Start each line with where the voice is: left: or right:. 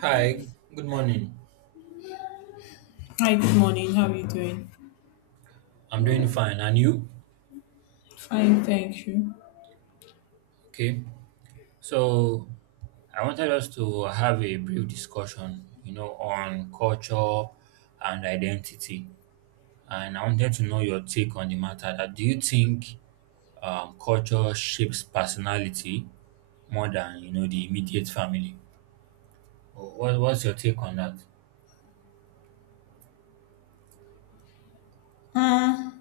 right: Hi, good morning.
left: Hi, good morning. How are you doing?
right: I'm doing fine, and you?
left: Fine, thank you.
right: Okay. So, I wanted us to have a brief discussion, you know, on culture and identity, and I wanted to know your take on the matter. That do you think culture shapes personality more than you know the immediate family? What's your take on that?
left: Mm,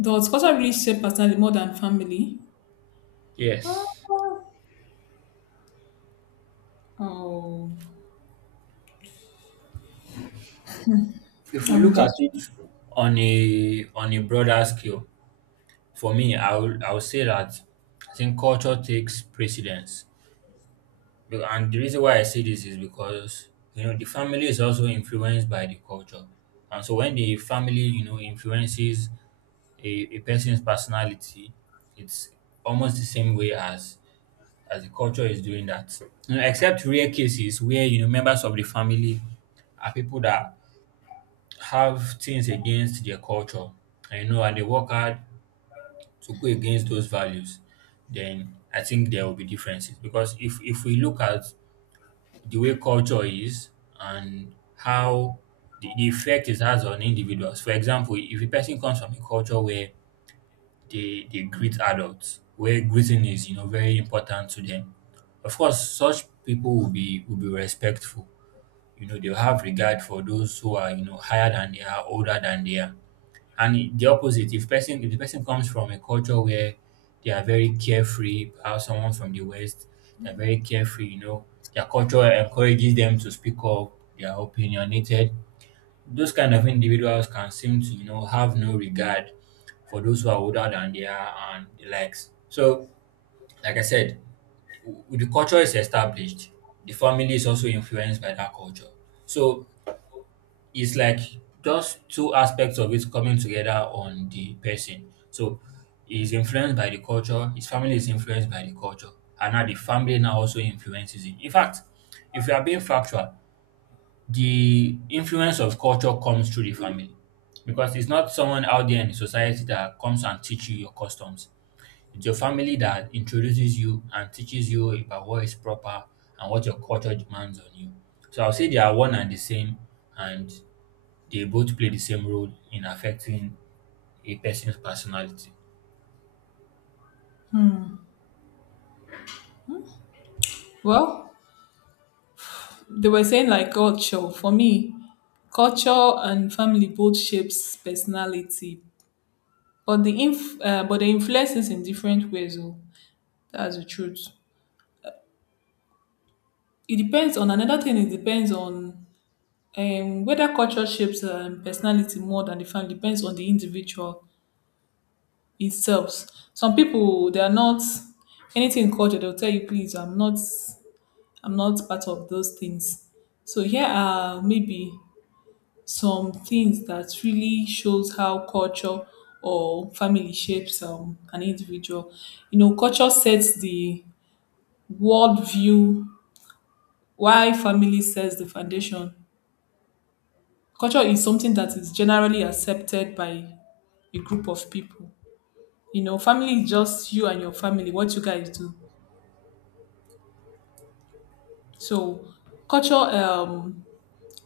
left: Does culture really shape personality more than family?
right: Yes.
left: Uh, Oh,
right: If we
left: I'm
right: look at
left: just
right: it on a broader scale. For me, I would say that I think culture takes precedence. And the reason why I say this is because you know the family is also influenced by the culture. And so when the family, you know, influences a, a person's personality, it's almost the same way as the culture is doing that. You know, except rare cases where you know members of the family are people that have things against their culture, and you know and they work hard to go against those values, then I think there will be differences. Because if we look at the way culture is and how the effect it has on individuals, for example, if a person comes from a culture where they greet adults, where greeting is you know very important to them, of course such people will be respectful. You know, they'll have regard for those who are, you know, higher than they are, older than they are, the opposite, if person if the person comes from a culture where they are very carefree, perhaps someone from the West, they're very carefree, you know, their culture encourages them to speak up, they are opinionated. Those kind of individuals can seem to, you know, have no regard for those who are older than they are and the likes. So, like I said, the culture is established. The family is also influenced by that culture. So it's like just two aspects of it coming together on the person. So he's influenced by the culture, his family is influenced by the culture, and now the family now also influences him. In fact, if you are being factual, the influence of culture comes through the family because it's not someone out there in the society that comes and teach you your customs. It's your family that introduces you and teaches you about what is proper and what your culture demands on you. So I'll say they are one and the same, and they both play the same role in affecting a person's personality.
left: well. They were saying like culture. For me, culture and family both shapes personality, but the influences in different ways. Oh, that's the truth. It depends on another thing. It depends on whether culture shapes personality more than the family. Depends on the individual. Itself. Some people they are not anything in culture, they'll tell you, please, I'm not part of those things. So here are maybe some things that really shows how culture or family shapes an individual. You know, culture sets the world view why family sets the foundation. Culture is something that is generally accepted by a group of people. You know, family is just you and your family, what you guys do. So culture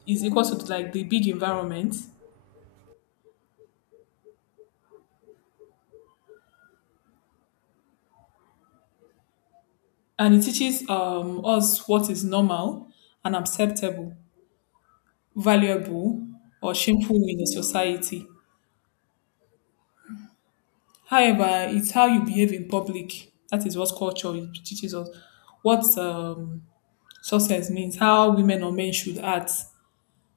left: is equal to like the big environment, and it teaches us what is normal and acceptable, valuable, or shameful in a society. However, it's how you behave in public. That is what culture teaches us. What success means, how women or men should act,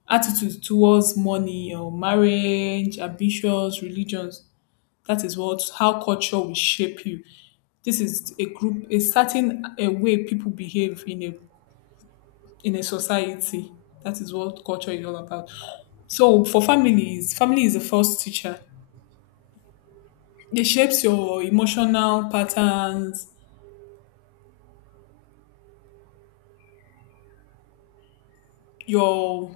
left: attitudes towards money or marriage, ambitions, religions. That is what how culture will shape you. This is a group, a certain a way people behave in a society. That is what culture is all about. So for families, family is the first teacher. It shapes your emotional patterns, your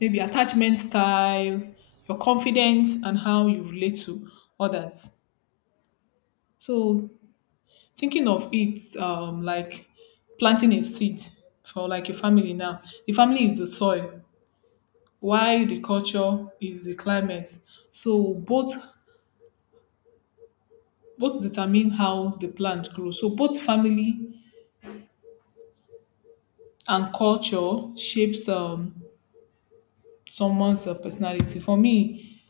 left: maybe attachment style, your confidence, and how you relate to others. So thinking of it like planting a seed for like a family now. The family is the soil, while the culture is the climate. So both determine how the plant grows. So both family and culture shapes someone's personality. For me,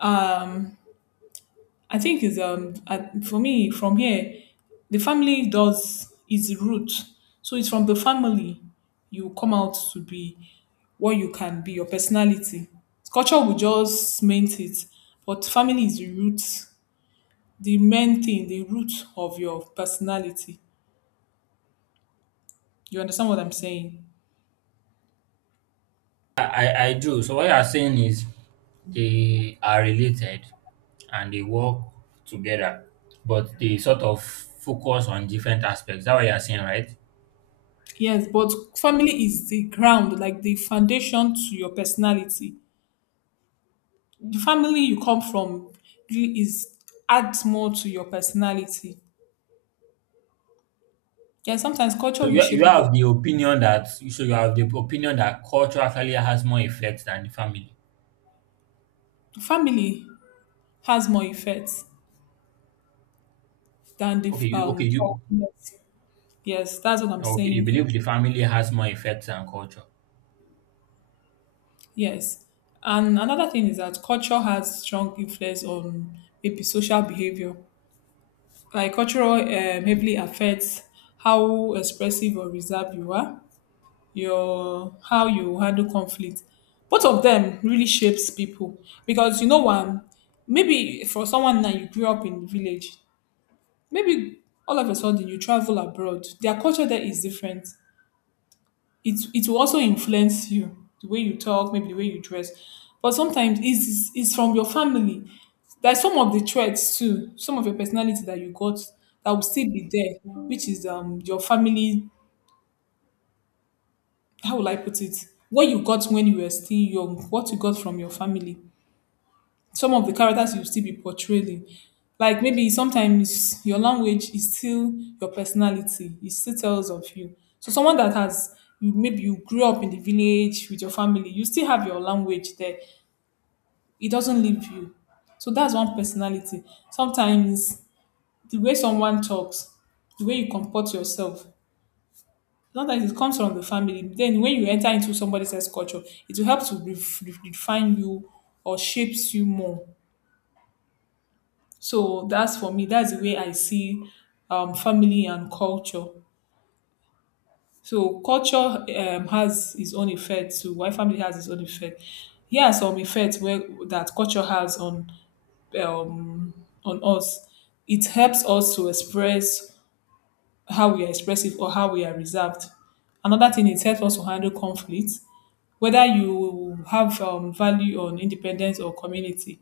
left: um, I think is I- for me from here, the family does its root. So it's from the family you come out to be what you can be, your personality. Culture will just mint it, but family is the root, the main thing, the root of your personality. You understand what I'm saying?
right: I do. So what you are saying is they are related and they work together, but they sort of focus on different aspects. That's what you are saying, right?
left: Yes, but family is the ground, like the foundation to your personality. The family you come from really is adds more to your personality. Yeah, sometimes culture
right: So
left: will
right: you,
left: shape
right: you
left: people.
right: have the opinion that culture actually has more effects than the family.
left: Family has more effects than the
right: Okay, you
left: um.
right: okay
left: culture.
right: you
left: Yes. Yes, that's what I'm
right: okay you
left: saying here.
right: believe the family has more effects than culture.
left: Yes. And another thing is that culture has strong influence on maybe social behavior. Like cultural heavily affects how expressive or reserved you are, your how you handle conflict. Both of them really shapes people because you know one, maybe for someone that you grew up in the village, maybe all of a sudden you travel abroad, their culture there is different. It will also influence you, the way you talk, maybe the way you dress. But sometimes it's from your family. There's some of the traits too, some of your personality that you got that will still be there, which is your family. How will I put it, what you got when you were still young, what you got from your family, some of the characters you still be portraying. Like maybe sometimes your language is still your personality. It still tells of you. So someone that has, maybe you grew up in the village with your family, you still have your language there. It doesn't leave you. So that's one personality. Sometimes the way someone talks, the way you comport yourself, sometimes it comes from the family. Then when you enter into somebody's else culture, it will help to refine you or shapes you more. So that's for me. That's the way I see family and culture. So culture has its own effect too. Why family has its own effect? Here are some effects where that culture has um, on us. It helps us to express how we are expressive or how we are reserved. Another thing, it helps us to handle conflict. Whether you have value on independence or community,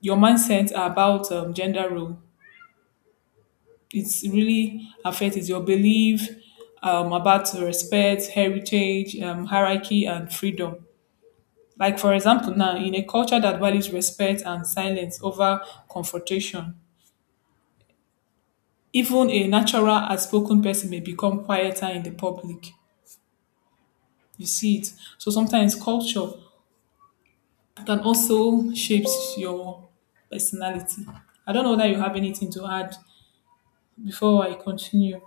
left: your mindset about gender role, it's really affect is your belief about respect, heritage, hierarchy, and freedom. Like for example, now in a culture that values respect and silence over confrontation, even a natural outspoken person may become quieter in the public. You see it. So sometimes culture can also shapes your personality. I don't know that you have anything to add before I continue.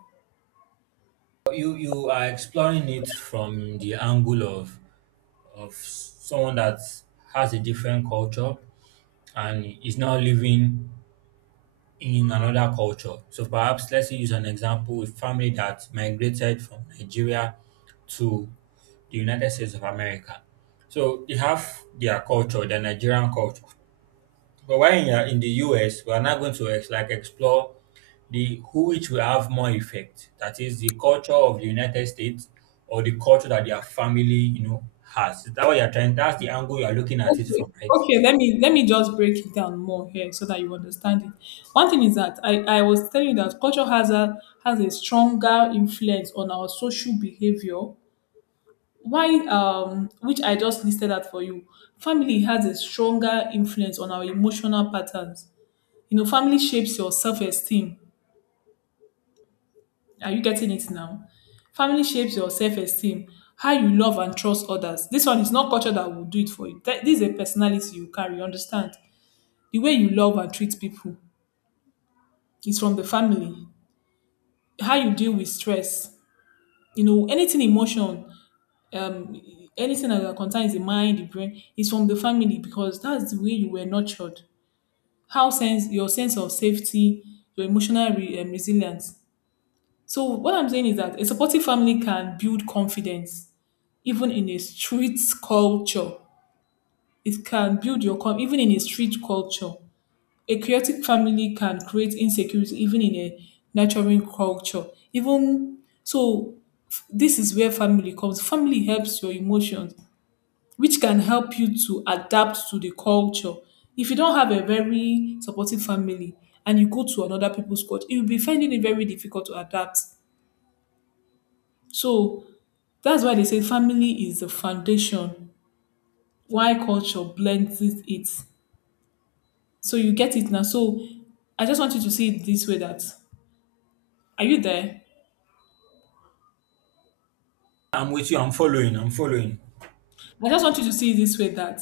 right: You are exploring it from the angle of someone that has a different culture and is now living in another culture. So perhaps let's use an example, a family that migrated from Nigeria to the United States of America. So they have their culture, their Nigerian culture. But why in the US, we are now going to explore the who which will have more effect. That is the culture of the United States or the culture that their family, you know, has. Is that what you're trying? That's the angle you are looking at it
left: Okay,
right: from, right?
left: okay. Let me just break it down more here so that you understand it. One thing is that I was telling you that culture has a stronger influence on our social behavior. Why which I just listed out for you. Family has a stronger influence on our emotional patterns. You know, family shapes your self-esteem. Are you getting it now? Family shapes your self-esteem, how you love and trust others. This one is not culture that will do it for you. This is a personality you carry, you understand? The way you love and treat people is from the family. How you deal with stress, you know, anything emotion, um anything that concerns the mind, the brain is from the family because that's the way you were nurtured. How sense your sense of safety, your resilience. So what I'm saying is that a supportive family can build confidence even in a street culture. It can build your com- even in a street culture A chaotic family can create insecurity even in a nurturing culture. Even so, this is where family comes. Family helps your emotions, which can help you to adapt to the culture. If you don't have a very supportive family and you go to another people's culture, you'll be finding it very difficult to adapt. So that's why they say family is the foundation. Why culture blends it. So you get it now. So I just want you to see it this way that are you there?
right: I'm with you. I'm following. I'm following.
left: I just want you to see it this way that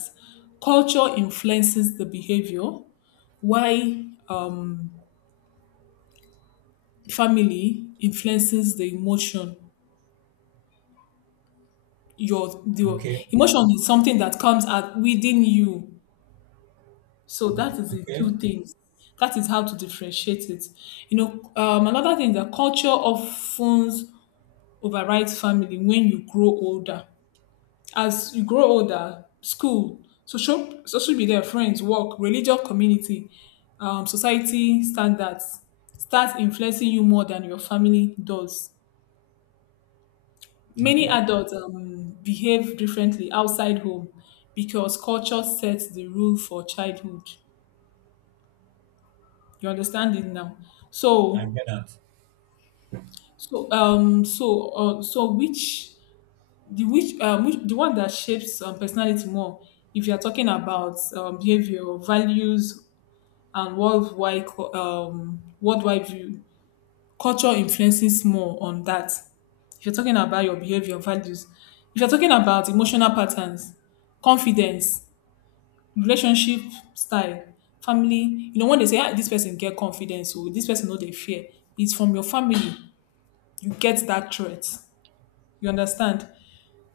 left: culture influences the behavior, why family influences the emotion. Your the
right: Okay.
left: emotion is something that comes out within you. So that is the
right: Okay.
left: two things. That is how to differentiate it. You know, another thing that culture often overrides family when you grow older. As you grow older, school, social, social media, friends, work, religious community, society standards start influencing you more than your family does. Many
right: Okay.
left: adults behave differently outside home because culture sets the rule for childhood. You understand it now.
right: I
left: So,
right: get that.
left: so which the one that shapes personality more? If you are talking about behavior, values, and worldwide view. Culture influences more on that. If you're talking about your behavior, values, if you're talking about emotional patterns, confidence, relationship style, family, you know when they say ah, this person get confidence or this person know they fear, it's from your family. You get that threat. You understand?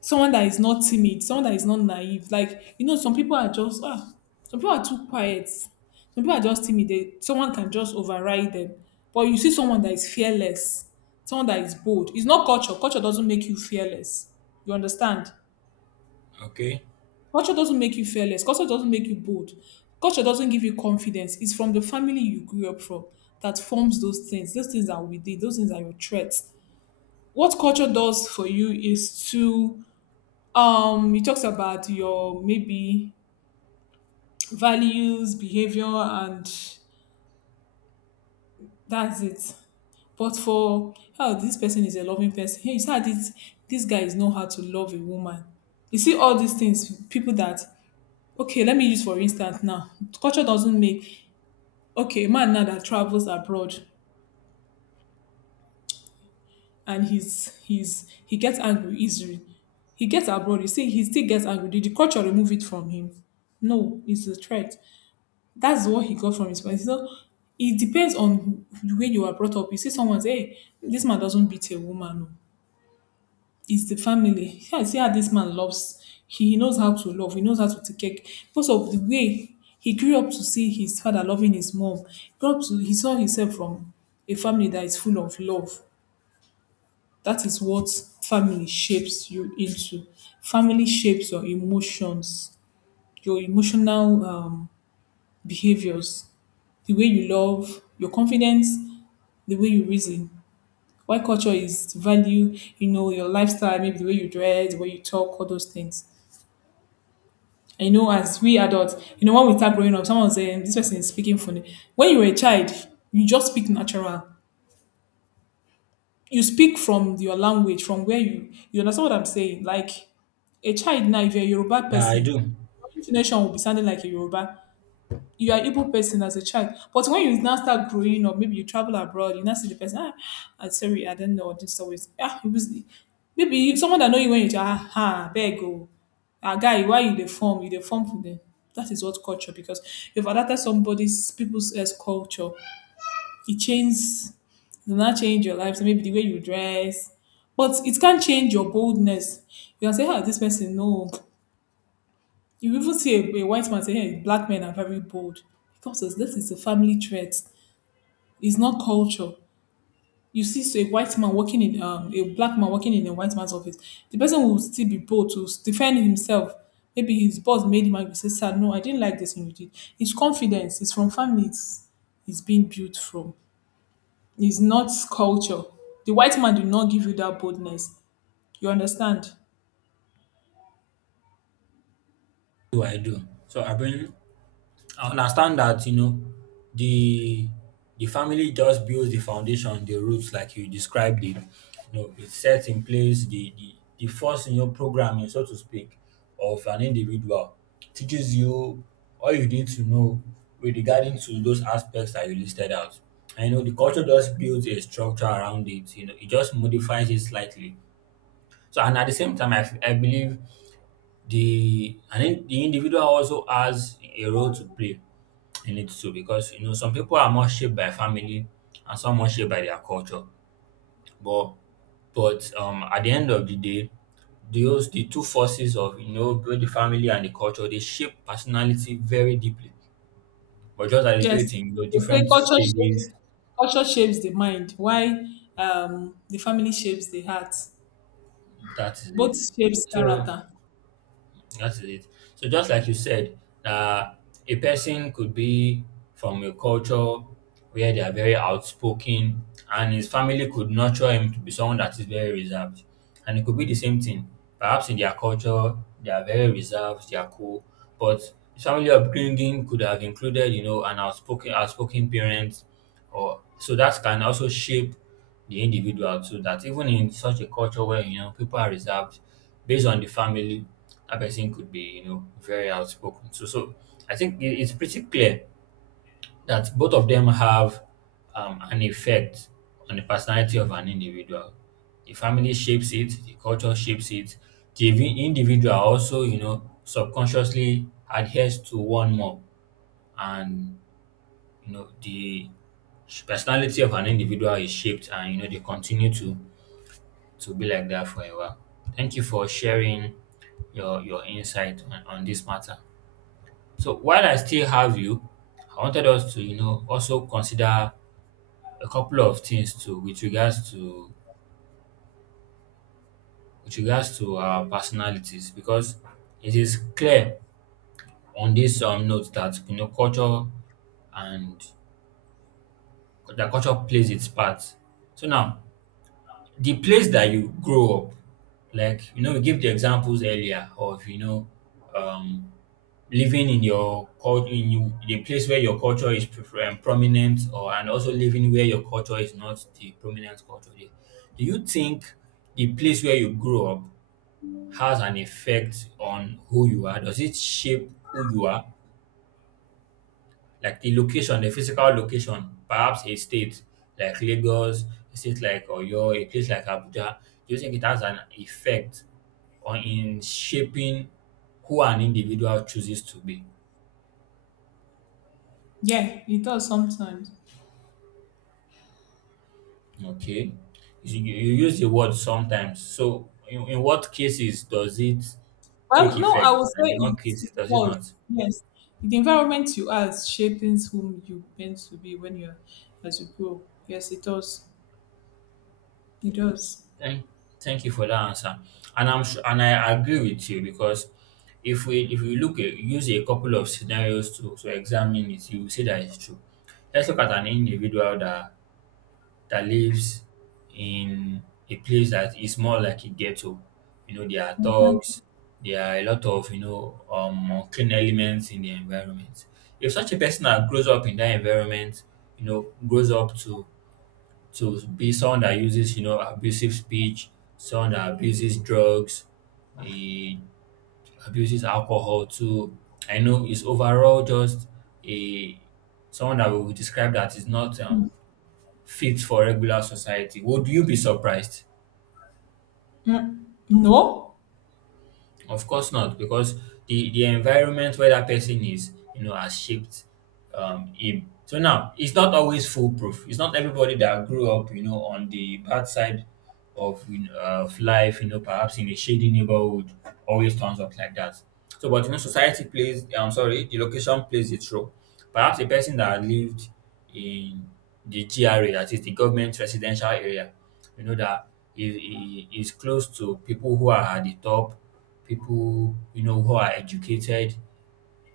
left: Someone that is not timid, someone that is not naive. Like, you know, some people are just, ah, some people are too quiet. Some people are just timid. They, someone can just override them. But you see someone that is fearless, someone that is bold. It's not culture. Culture doesn't make you fearless. You understand?
right: Okay.
left: Culture doesn't make you fearless. Culture doesn't make you bold. Culture doesn't give you confidence. It's from the family you grew up from that forms those things. Those things are within. Those things are your traits. What culture does for you is to it talks about your maybe values, behavior, and that's it. But for how this person is a loving person, hey, you see how this guy is know how to love a woman. You see all these things people that, okay let me use for instance now, culture doesn't make, okay, a man now that travels abroad and he gets angry easily, he gets abroad, you see he still gets angry. Did the culture remove it from him? No, it's a threat. That's what he got from his parents. So it depends on the way you are brought up. You see someone say, hey, this man doesn't beat a woman. Oh. It's the family. Yeah, see how this man loves. He knows how to love. He knows how to take care. Because of the way he grew up to see his father loving his mom. Grew up to He saw himself from a family that is full of love. That is what family shapes you into. Family shapes your emotions, your emotional behaviors, the way you love, your confidence, the way you reason. While culture is value, you know, your lifestyle, maybe the way you dress, the way you talk, all those things. And you know, as we adults, you know, when we start growing up, someone was saying, this person is speaking funny. When you were a child, you just speak natural. You speak from your language, from where you understand what I'm saying. Like a child now, if you're a Yoruba
right: Yeah, I
left: person,
right: do.
left: your intonation will be sounding like a Yoruba. You are Igbo person as a child. But when you now start growing up, maybe you travel abroad, you now see the person, ah, I'm sorry, I don't know this always. Ah, it was maybe you, someone that know you when you child, ah, ah beg go. Ah guy, why you the form? You the form for them. That is what culture, because you've adapted somebody's people's eh, culture, it changes, it will not change your life. So maybe the way you dress, but it can change your boldness. You can say, "How this person? No, you even see a white man say, hey, black men are very bold. Because this is a family trait. It's not culture. You see so a white man working in, a black man working in a white man's office. The person will still be bold to defend himself. Maybe his boss made him angry. Say, sir, no, I didn't like this thing you did. It's confidence. It's from family. It's being built from. It's not culture. The white man did not give you that boldness. You understand?
right: Do I do? So I bring. I understand that, you know, the the family just builds the foundation, the roots, like you described it. You know, it sets in place the first in your programming, so to speak, of an individual. Teaches you all you need to know with regarding to those aspects that you listed out. And you know, the culture just builds a structure around it. You know, it just modifies it slightly. So, and at the same time, I believe the individual also has a role to play. You need to, because you know some people are more shaped by family and some more shaped by their culture. But but at the end of the day, those the two forces of you know both the family and the culture, they shape personality very deeply. But just that they do
left: Yes,
right: it in you know
left: they say
right: different stages,
left: culture shapes the mind, why, the family shapes the heart.
right: that is
left: Both
right: it.
left: shapes
right: So
left: character.
right: that is it. So just like you said, that a person could be from a culture where they are very outspoken, and his family could nurture him to be someone that is very reserved. And it could be the same thing. Perhaps in their culture, they are very reserved, they are cool, but his family upbringing could have included, you know, an outspoken parent, or so that can also shape the individual too, that even in such a culture where you know people are reserved, based on the family, that person could be you know very outspoken. So I think it's pretty clear that both of them have an effect on the personality of an individual. The family shapes it, the culture shapes it, the individual also you know subconsciously adheres to one more, and you know the personality of an individual is shaped and you know they continue to be like that for a while. Thank you for sharing your insight on this matter. So while I still have you, I wanted us to you know also consider a couple of things to with regards to our personalities, because it is clear on this note that you know culture and the culture plays its part. So now the place that you grow up, like you know, we gave the examples earlier of you know um living in your culture, in you the place where your culture is prominent, or and also living where your culture is not the prominent culture there. Do you think the place where you grew up has an effect on who you are? Does it shape who you are? Like the location, the physical location, perhaps a state like Lagos, a state like Oyo, a place like Abuja. Do you think it has an effect on in shaping who an individual chooses to be?
left: Yeah, it does sometimes.
right: Okay. You use the word sometimes. So, in what cases does it take
left: Well, no, I will
right: effect,
left: say
right: and in what
left: it
right: cases does it
left: does.
right: not?
left: Yes, the environment you are shaping whom you meant to be when you are as you grow. Yes, it does. It does.
right: Thank, thank you for that answer. And I'm sure, and I agree with you because if we look at, use a couple of scenarios to examine it, you will see that it's true. Let's look at an individual that lives in a place that is more like a ghetto. You know, there are thugs, there are a lot of, you know, unclean elements in the environment. If such a person that grows up in that environment, you know, grows up to be someone that uses, you know, abusive speech, someone that abuses drugs, he abuses alcohol too. I know is overall just a someone that we would describe that is not fit for regular society, would you be surprised?
left: No,
right: Of course not, because the environment where that person is, you know, has shaped him. So now, it's not always foolproof. It's not everybody that grew up, you know, on the bad side of, you know, of life, you know, perhaps in a shady neighborhood, always turns up like that. So, but you know, society plays, I'm sorry, the location plays its role. Perhaps a person that lived in the GRA, that is the government residential area, you know that it is close to people who are at the top, people you know who are educated,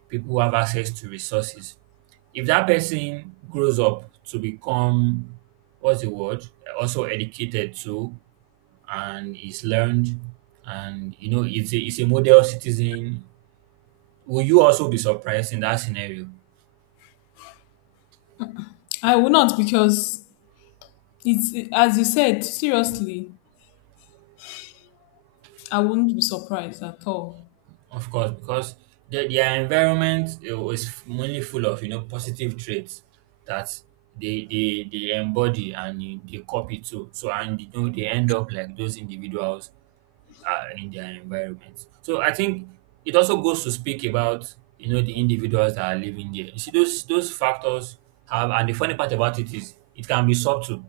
right: people who have access to resources. If that person grows up to become, what's the word, also educated too and is learned, and you know it's it's a model citizen, will you also be surprised in that scenario?
left: I will not because it's as you said. Seriously, I wouldn't be surprised at all.
right: Of course, because their environment is mainly full of you know positive traits that they embody and they copy too. So and you know they end up like those individuals in their environment. So I think it also goes to speak about you know the individuals that are living there. You see those factors have, and the funny part about it is it can be subtle.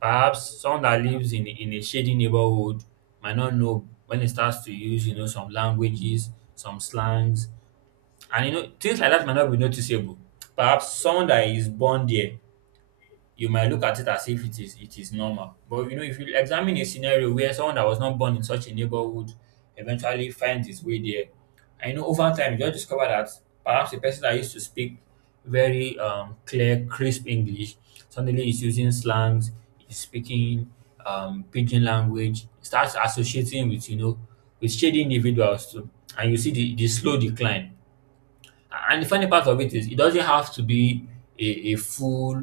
right: Perhaps someone that lives in a shady neighborhood might not know when it starts to use, you know, some languages, some slangs, and you know, things like that might not be noticeable. Perhaps someone that is born there, you might look at it as if it is normal. But you know, if you examine a scenario where someone that was not born in such a neighborhood eventually finds his way there, I know over time you will discover that perhaps a person that used to speak very clear, crisp English suddenly is using slangs, is speaking pidgin language, starts associating with, you know, with shady individuals too, and you see the slow decline. And the funny part of it is, it doesn't have to be a full,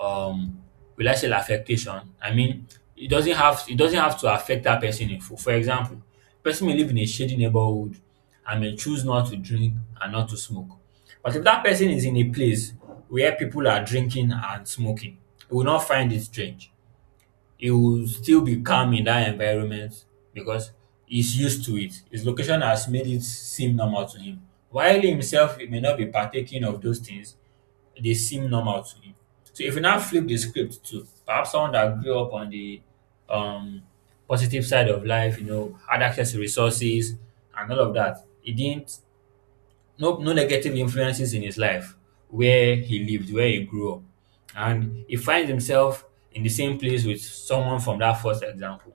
right: um, will I say, affectation. I mean, it doesn't have to affect that person in full. For example, person may live in a shady neighborhood and may choose not to drink and not to smoke. But if that person is in a place where people are drinking and smoking, he will not find it strange, he will still be calm in that environment because he's used to it. His location has made it seem normal to him. While himself he may not be partaking of those things, they seem normal to him. So if you now flip the script to perhaps someone that grew up on the um positive side of life, you know, had access to resources and all of that, he didn't, no no negative influences in his life, where he lived, where he grew up, and he finds himself in the same place with someone from that first example,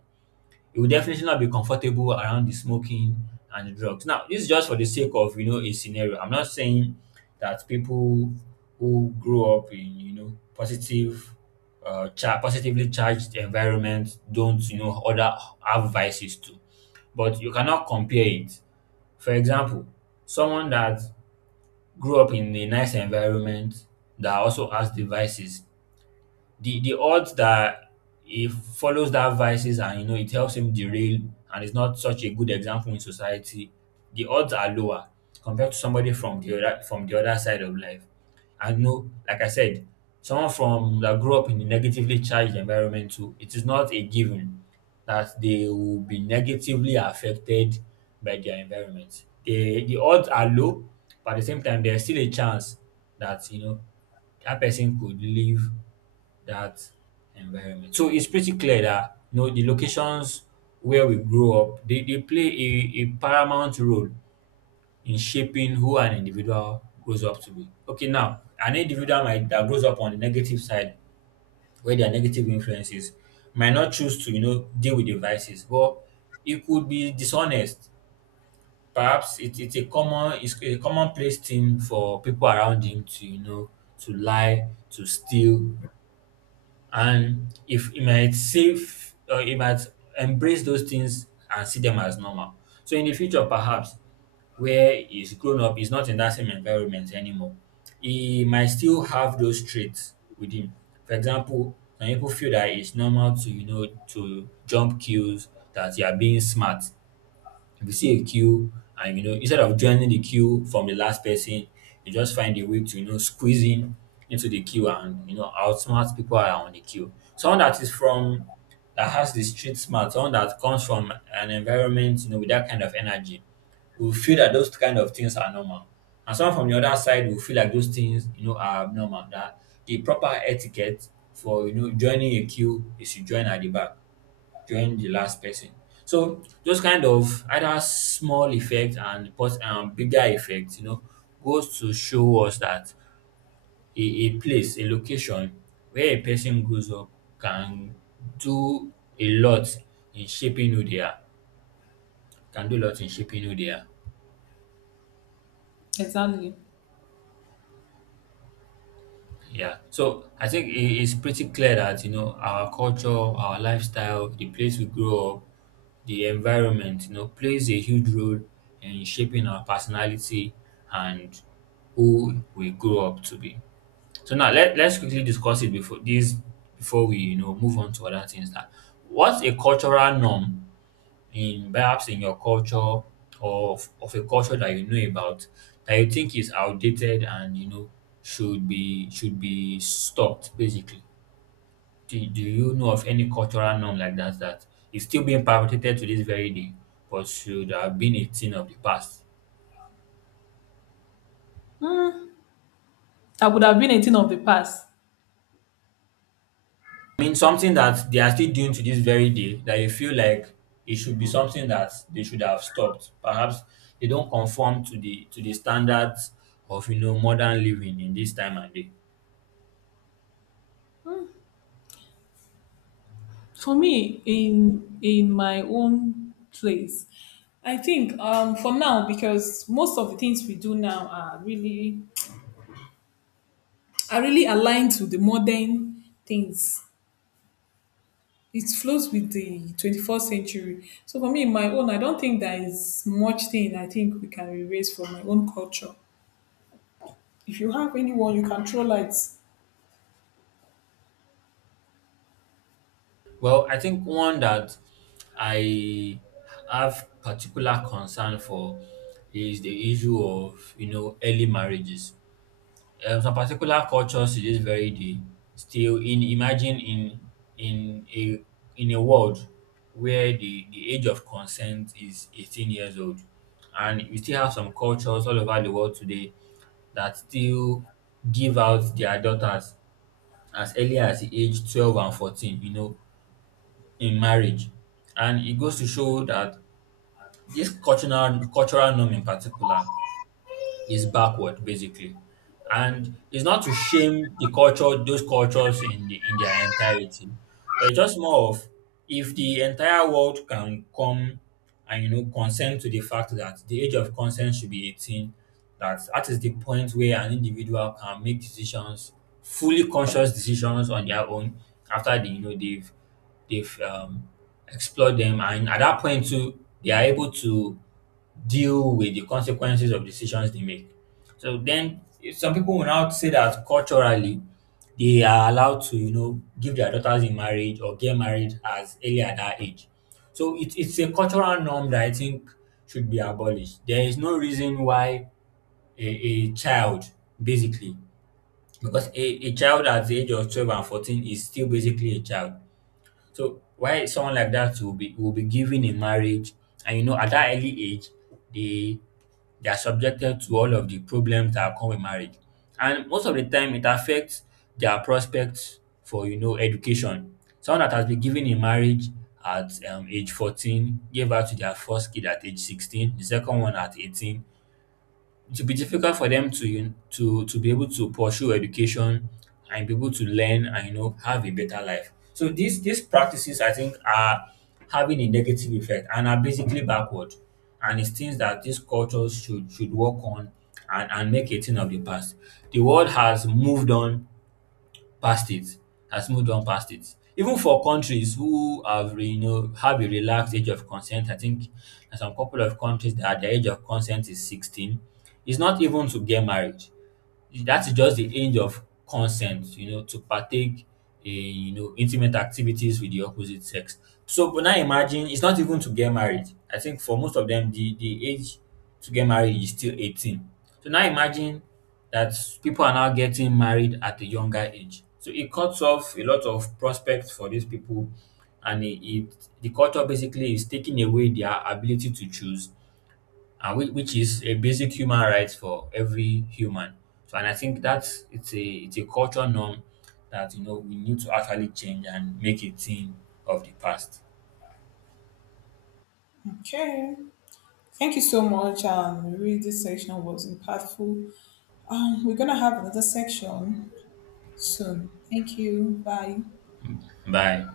right: he will definitely not be comfortable around the smoking and the drugs. Now this is just for the sake of, you know, a scenario. I'm not saying that people who grew up in, you know, positive positively charged environment don't, you know, other have vices too, but you cannot compare it. For example, someone that grew up in a nice environment that also has devices, the odds that he follows that vices and, you know, it helps him derail and is not such a good example in society, the odds are lower compared to somebody from the other, from the other side of life. And no, like I said, someone from that grew up in a negatively charged environment too, it is not a given that they will be negatively affected by their environment. The odds are low, but at the same time there's still a chance that, you know, that person could live that environment. So it's pretty clear that, you know, the locations where we grow up, they play a paramount role in shaping who an individual grows up to be. Okay, now an individual might that grows up on the negative side where there are negative influences might not choose to, you know, deal with the vices, but it could be dishonest. Perhaps it's a common, it's a commonplace thing for people around him to, you know, to lie, to steal, and if he might save or he might embrace those things and see them as normal. So in the future, perhaps where he's grown up, he's not in that same environment anymore. He might still have those traits with him. For example, some people feel that it's normal to, you know, to jump queues, that you are being smart if you see a queue and, you know, instead of joining the queue from the last person, you just find a way to, you know, squeeze in into the queue and, you know, outsmart people that are on the queue. Someone that is from, that has the street smart, someone that comes from an environment, you know, with that kind of energy will feel that those kind of things are normal, and someone from the other side will feel like those things, you know, are abnormal, that the proper etiquette for, you know, joining a queue is to join at the back, join the last person. So those kind of either small effect and bigger effect, you know, goes to show us that a place, a location where a person grows up can do a lot in shaping who they are, can do a lot in shaping who they are.
left: Exactly.
right: Yeah. So I think it's pretty clear that, you know, our culture, our lifestyle, the place we grow up, the environment, you know, plays a huge role in shaping our personality and who we grow up to be. So now let's quickly discuss it before this, before we move on to other things, that what's a cultural norm in, perhaps in your culture, or of a culture that you know about that you think is outdated and, you know, should be, should be stopped basically. Do you know of any cultural norm like that that is still being perpetrated to this very day but should have been a thing of the past?
left: I would have been a thing of the past.
right: I mean something that they are still doing to this very day that you feel like it should be something that they should have stopped, perhaps they don't conform to the standards of, you know, modern living in this time and day.
left: For me, in my own place, I think for now because most of the things we do now are really aligned to the modern things. It flows with the 21st century. So for me, in my own, I don't think there is much thing I think we can erase from my own culture. If you have anyone, you can throw lights.
right: Well, I think one that I have particular concern for is the issue of, you know, early marriages. Some particular cultures to this very day still in, imagine in a, in a world where the age of consent is 18 years old, and we still have some cultures all over the world today that still give out their daughters as early as the age 12 and 14, you know, in marriage. And it goes to show that this cultural norm in particular is backward basically, and it's not to shame the culture, those cultures in the, in their entirety, but it's just more of, if the entire world can come and, you know, consent to the fact that the age of consent should be 18, that that is the point where an individual can make decisions, fully conscious decisions on their own, after they, you know, they've explored them, and at that point too they are able to deal with the consequences of decisions they make. So then if some people will now say that culturally they are allowed to, you know, give their daughters in marriage or get married as early at that age. So it's a cultural norm that I think should be abolished. There is no reason why a child, basically, because a child at the age of 12 and 14 is still basically a child. So why someone like that will be, will be given in marriage, and, you know, at that early age they they are subjected to all of the problems that come with marriage. And most of the time, it affects their prospects for, you know, education. Someone that has been given in marriage at age 14, gave birth to their first kid at age 16, the second one at 18, it will be difficult for them to you to be able to pursue education and be able to learn and, you know, have a better life. So these practices I think are having a negative effect and are basically backward. And it's things that these cultures should work on and make a thing of the past. The world has moved on past it, has moved on past it. Even for countries who have, you know, have a relaxed age of consent, I think in some couple of countries that the age of consent is 16, it's not even to get married, that is just the age of consent, you know, to partake in, you know, intimate activities with the opposite sex. So, but now imagine, it's not even to get married. I think for most of them, the age to get married is still 18. So now imagine that people are now getting married at a younger age. So it cuts off a lot of prospects for these people, and it the culture basically is taking away their ability to choose, and which is a basic human right for every human. So, and I think that's it's a cultural norm that, you know, we need to actually change and make a thing of the past.
left: Okay. Thank you so much. Really, this section was impactful. We're gonna have another section soon. Thank you. Bye.
right: Bye.